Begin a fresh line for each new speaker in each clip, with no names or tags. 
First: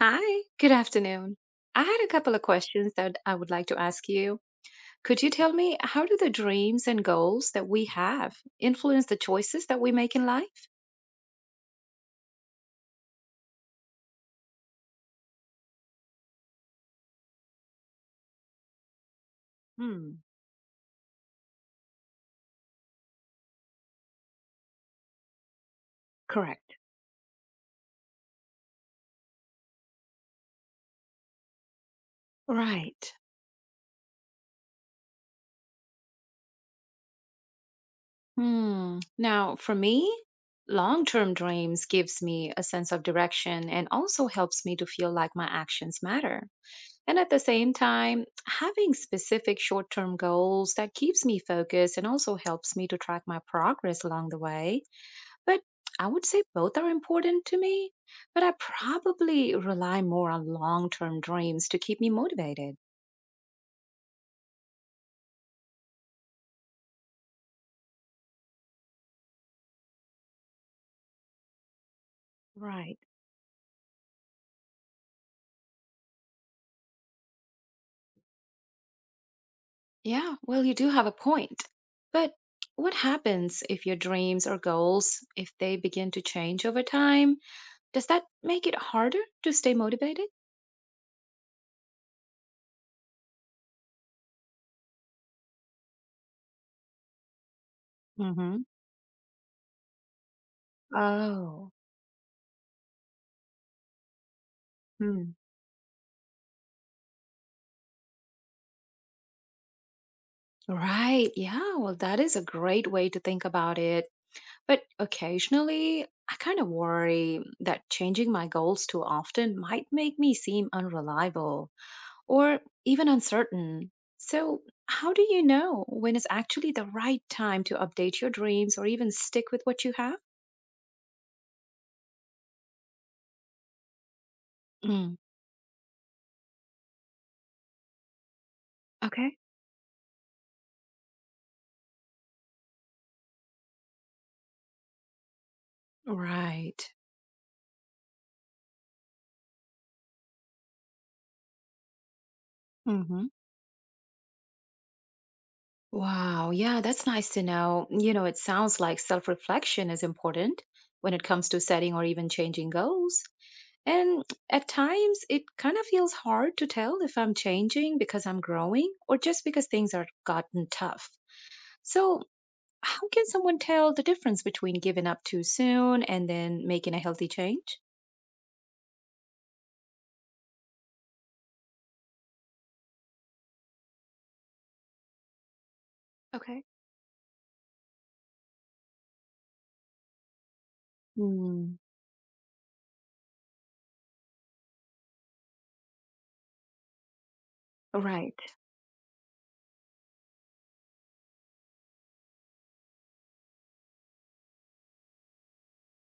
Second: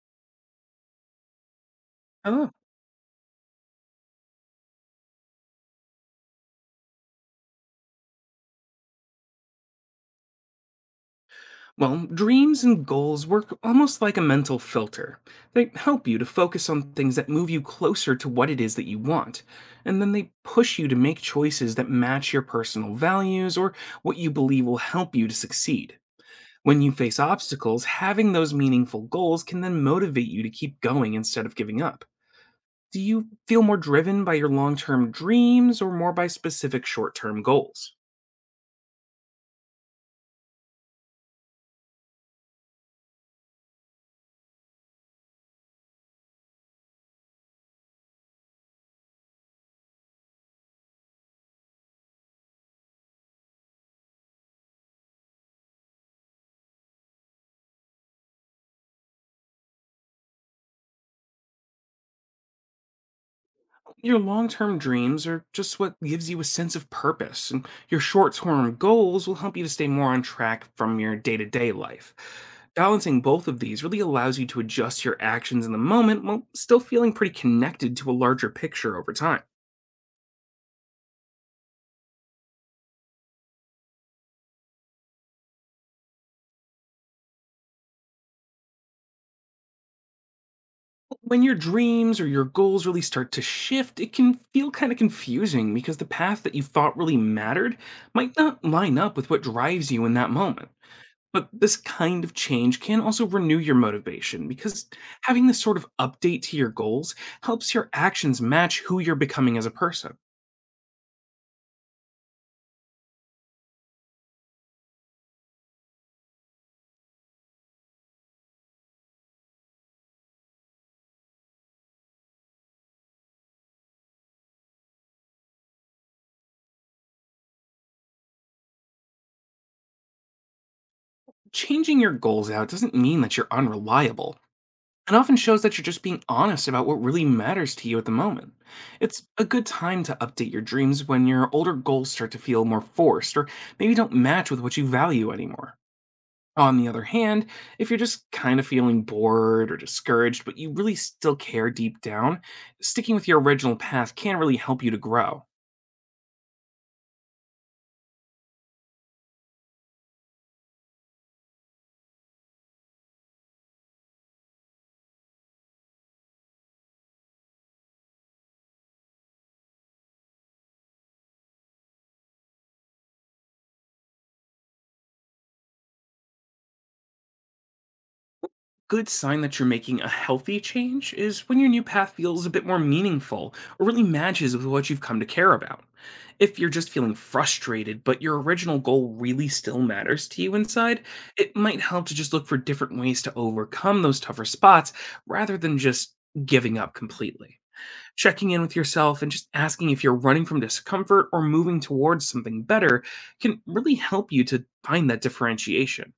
Hi, good afternoon. I had a couple of
Oh,
questions that I would like to ask you. Could you tell me, how do the dreams and goals that we have influence the choices that we make in life?
well, dreams and goals work almost like a mental filter. They help you to focus on things that move you closer to what it is that you want, and then
Hmm,
they push you to make choices that match your personal values or what you believe will help you to succeed.
correct.
When you face obstacles, having those meaningful goals can then motivate you to keep going instead of giving up. Do
Right.
you feel more driven by your long term dreams or more by specific short term goals?
Hmm. Now, for me, long-term dreams gives me a sense of direction and also helps me to feel like my actions matter. And at the same time, having specific short-term goals that keeps me focused and also helps me to track my progress along the way. But I would say both are important to me, but I probably rely more on long term dreams to keep me motivated.
Your long term dreams are just what gives you a sense of purpose, and your short term goals will help you to stay more on track from your day to day life.
Right.
Balancing both of these really allows you to adjust your actions in the moment while still feeling pretty connected to a larger picture over time.
Yeah, well, you do have a point. But what happens if your dreams or goals, if they begin to change over time? Does that make it harder to stay motivated?
When your dreams or your goals really start to shift, it can feel kind of confusing because the path that you thought really mattered might not
Mm-hmm.
line up with what drives you in that moment. But
Oh.
this kind of change can also renew your motivation because
Hmm.
having this sort of update to your goals helps your actions match who you're becoming as a person.
Right. Yeah, well, that is a great way to think about it. But occasionally, I kind of worry that changing my goals too often might make me seem unreliable or even uncertain. So, how do you know when it's actually the right time to update your dreams or even stick with what you have?
Changing your goals out doesn't mean that you're unreliable,
Mm,
and often shows that you're just being honest about what really matters to you at the moment. It's
okay.
a good time to update your dreams when your older goals start to feel more forced or maybe don't match with what you value anymore. On
Right.
the other hand, if you're just kind of feeling bored or discouraged, but you really still care deep down, sticking
Hmm.
with your original path can really help you to grow.
Wow. Yeah, that's nice to know. It sounds like self reflection is important when it comes to setting or even changing goals. And at times, it kind of feels hard to tell if I'm changing because I'm growing or just because things are gotten tough. So, how can someone tell the difference between giving up too soon and then making a healthy change?
Good sign that you're making a healthy change is when your new path feels a bit more meaningful or really matches with what you've come to care about. If
Okay.
you're just feeling frustrated, but your original goal really still matters to you inside, it
Hmm.
might help to just look for different ways to overcome those tougher spots rather than just giving up completely.
Right.
Checking in with yourself and just asking if you're running from discomfort or moving towards something better can really help you to find that differentiation.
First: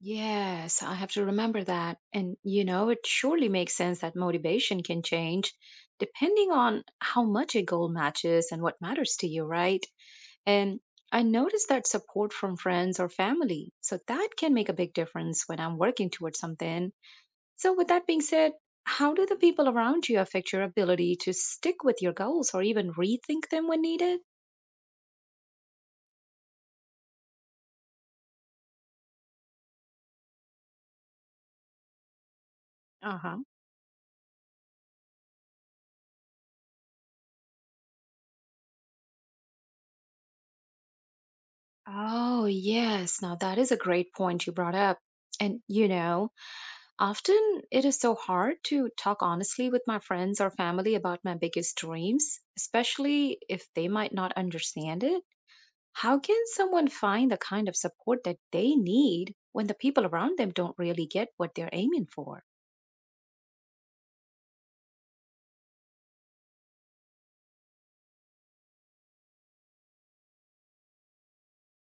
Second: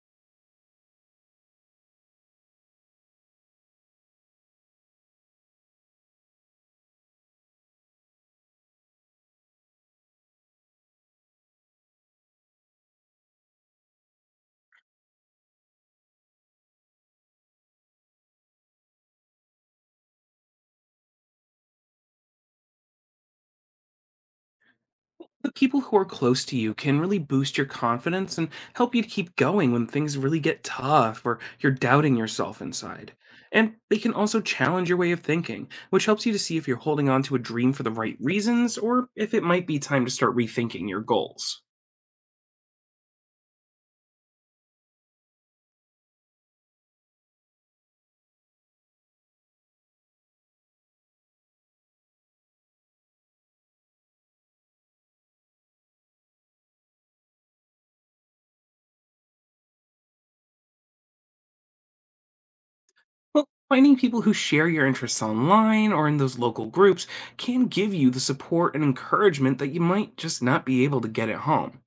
Yes, I have to remember that. And it surely makes sense that motivation can change depending on how much a goal matches and what matters to you, right? And I noticed that support from friends or family, so that can make a big difference when I'm working towards something. So, with that being said, how do the people around you affect your ability to stick with your goals or even rethink them when needed?
The people who are close to you can really boost your confidence and help you to keep going when things really get tough or you're doubting yourself inside.
Uh huh.
And they can also challenge your way of thinking, which helps you to see if you're holding on to a dream for the right reasons or if it might be time to start rethinking your goals.
Oh, yes. Now, that is a great point you brought up. And often it is so hard to talk honestly with my friends or family about my biggest dreams, especially if they might not understand it. How can someone find the kind of support that they need when the people around them don't really get what they're aiming for?
Well, finding people who share your interests online or in those local groups can give you the support and encouragement that you might just not be able to get at home.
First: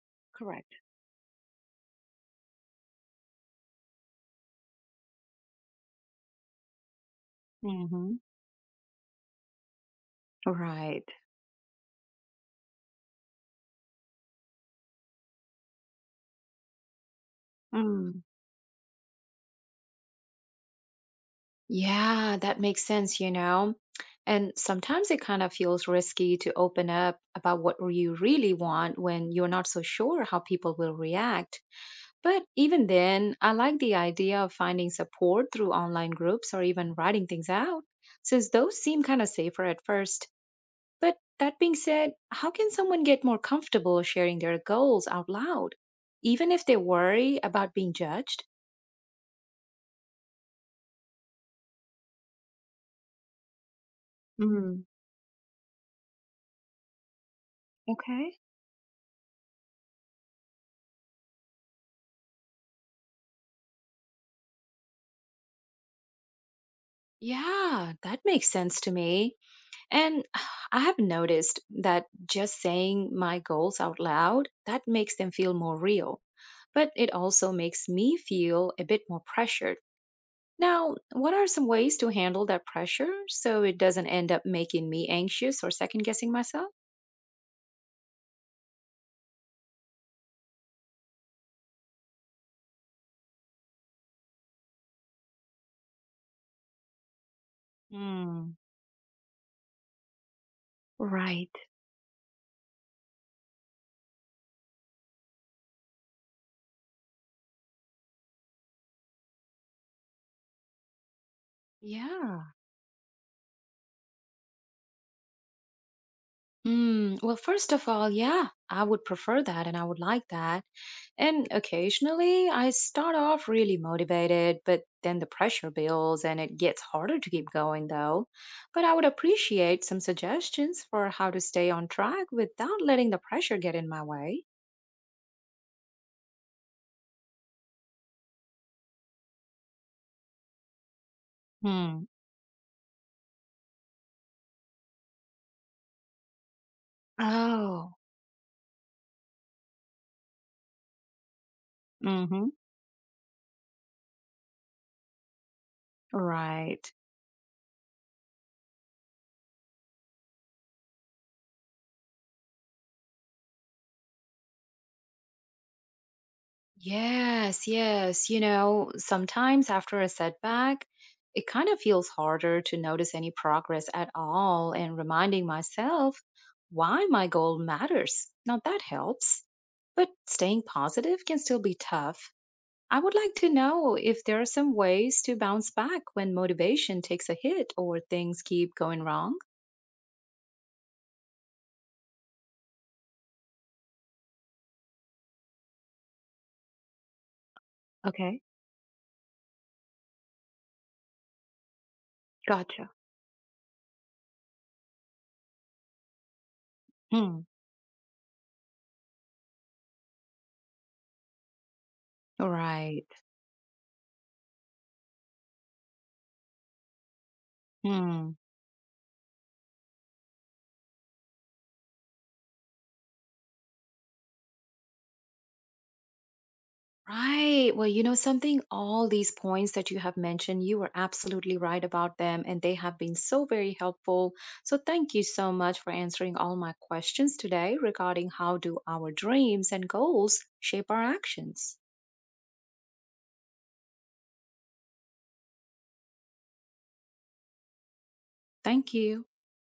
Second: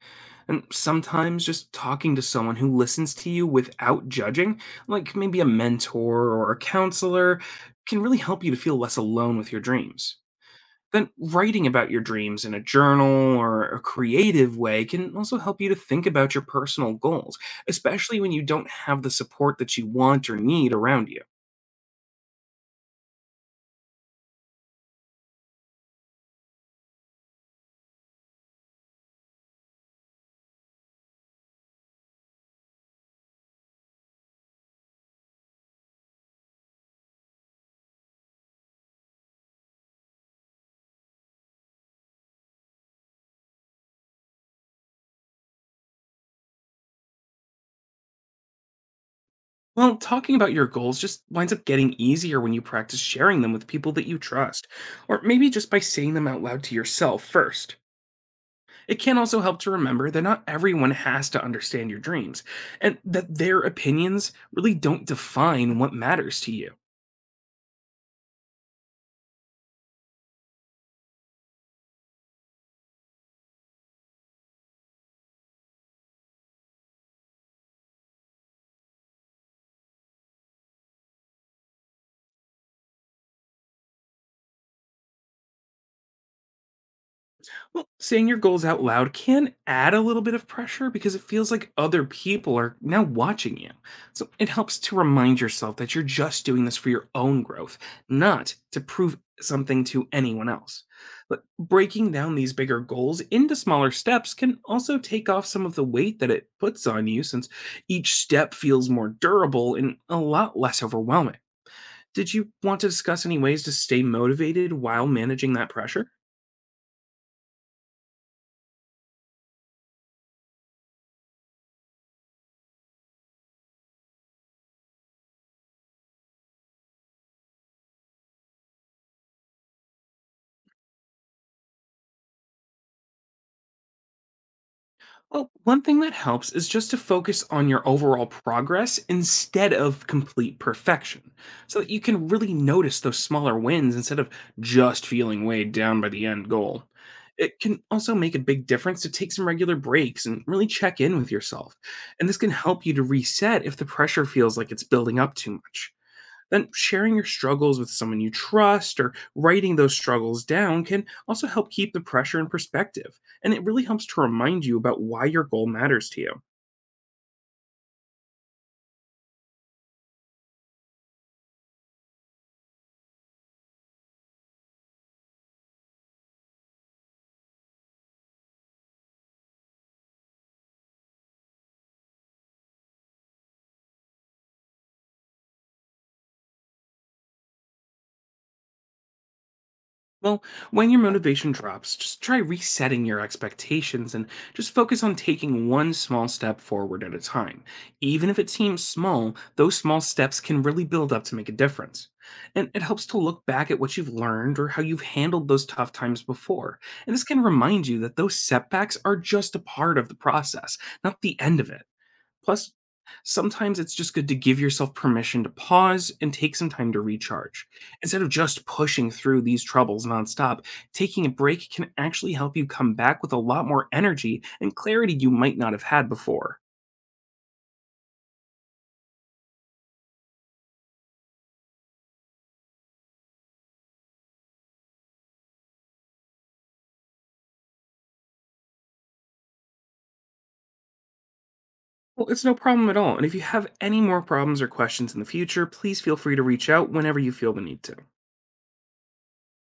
And
Correct.
sometimes just talking to someone who listens to you without judging, like maybe a mentor or a counselor, can really
Hmm.
help you to feel less alone with your dreams.
Right.
Then writing about your dreams in a journal or a creative way can also help you to think about your personal goals, especially
Mm.
when you don't have the support that you want or need around you.
Yeah, that makes sense. And sometimes it kind of feels risky to open up about what you really want when you're not so sure how people will react. But even then, I like the idea of finding support through online groups or even writing things out, since those seem kind of safer at first. But that being said, how can someone get more comfortable sharing their goals out loud, even if they worry about being judged?
Well, talking about your goals just winds up getting easier when you practice sharing them with people that you trust,
Mm,
or maybe just by saying them out loud to yourself first.
okay.
It can also help to remember that not everyone has to understand your dreams, and that their opinions really don't define what matters to you.
Yeah, that makes sense to me. And I have noticed that just saying my goals out loud, that makes them feel more real. But it also makes me feel a bit more pressured. Now, what are some ways to handle that pressure so it doesn't end up making me anxious or second guessing myself?
Well, saying your goals out loud can add a little bit of pressure because it feels like other people are now watching you. So it helps to remind yourself that you're just doing this for your own growth, not
Mm.
to prove something to anyone else. But
Right.
breaking down these bigger goals into smaller steps can also take off some of the weight that it puts on you, since each step feels more durable and a lot less overwhelming. Did you
Yeah.
want to discuss any ways to stay motivated while managing that pressure?
Mm. Well, first of all, yeah, I would prefer that and I would like that. And occasionally I start off really motivated, but then the pressure builds and it gets harder to keep going, though. But I would appreciate some suggestions for how to stay on track without letting the pressure get in my way.
Well, one thing that helps is just to focus on your overall progress instead of complete perfection, so that you
Hmm.
can really notice those smaller wins instead of just feeling weighed down by the end goal. It can
Oh.
also make a big difference to take some regular breaks and really check in with yourself, and this
Mm-hmm.
can help you to reset if the pressure feels like it's building up too much. Then
Right.
sharing your struggles with someone you trust or writing those struggles down can also help keep the pressure in perspective. And it really helps to remind you about why your goal matters to you.
Yes, yes. Sometimes after a setback, it kind of feels harder to notice any progress at all, and reminding myself why my goal matters, now that helps. But staying positive can still be tough. I would like to know if there are some ways to bounce back when motivation takes a hit or things keep going wrong.
Well, when your motivation drops, just try resetting your expectations and just focus on taking one small step forward at a time. Even if
Okay,
it seems small, those small steps can really build up to make a difference. And it
gotcha.
helps to look back at what you've learned or how you've handled those tough times before. And this can
Hmm.
remind you that those setbacks are just a part of the process, not the end of it. Plus,
Right.
sometimes it's just good to give yourself permission to pause and take some time to recharge. Instead of
Hmm.
just pushing through these troubles nonstop, taking a break can actually help you come back with a lot more energy and clarity you might not have had before.
Right. Well, all these points that you have mentioned, you were absolutely right about them, and they have been so very helpful. So, thank you so much for answering all my questions today regarding how do our dreams and goals shape our actions.
Well, it's no problem at all. And if you have any more problems or questions in the future, please feel free to reach out whenever you feel the need to.
Thank you.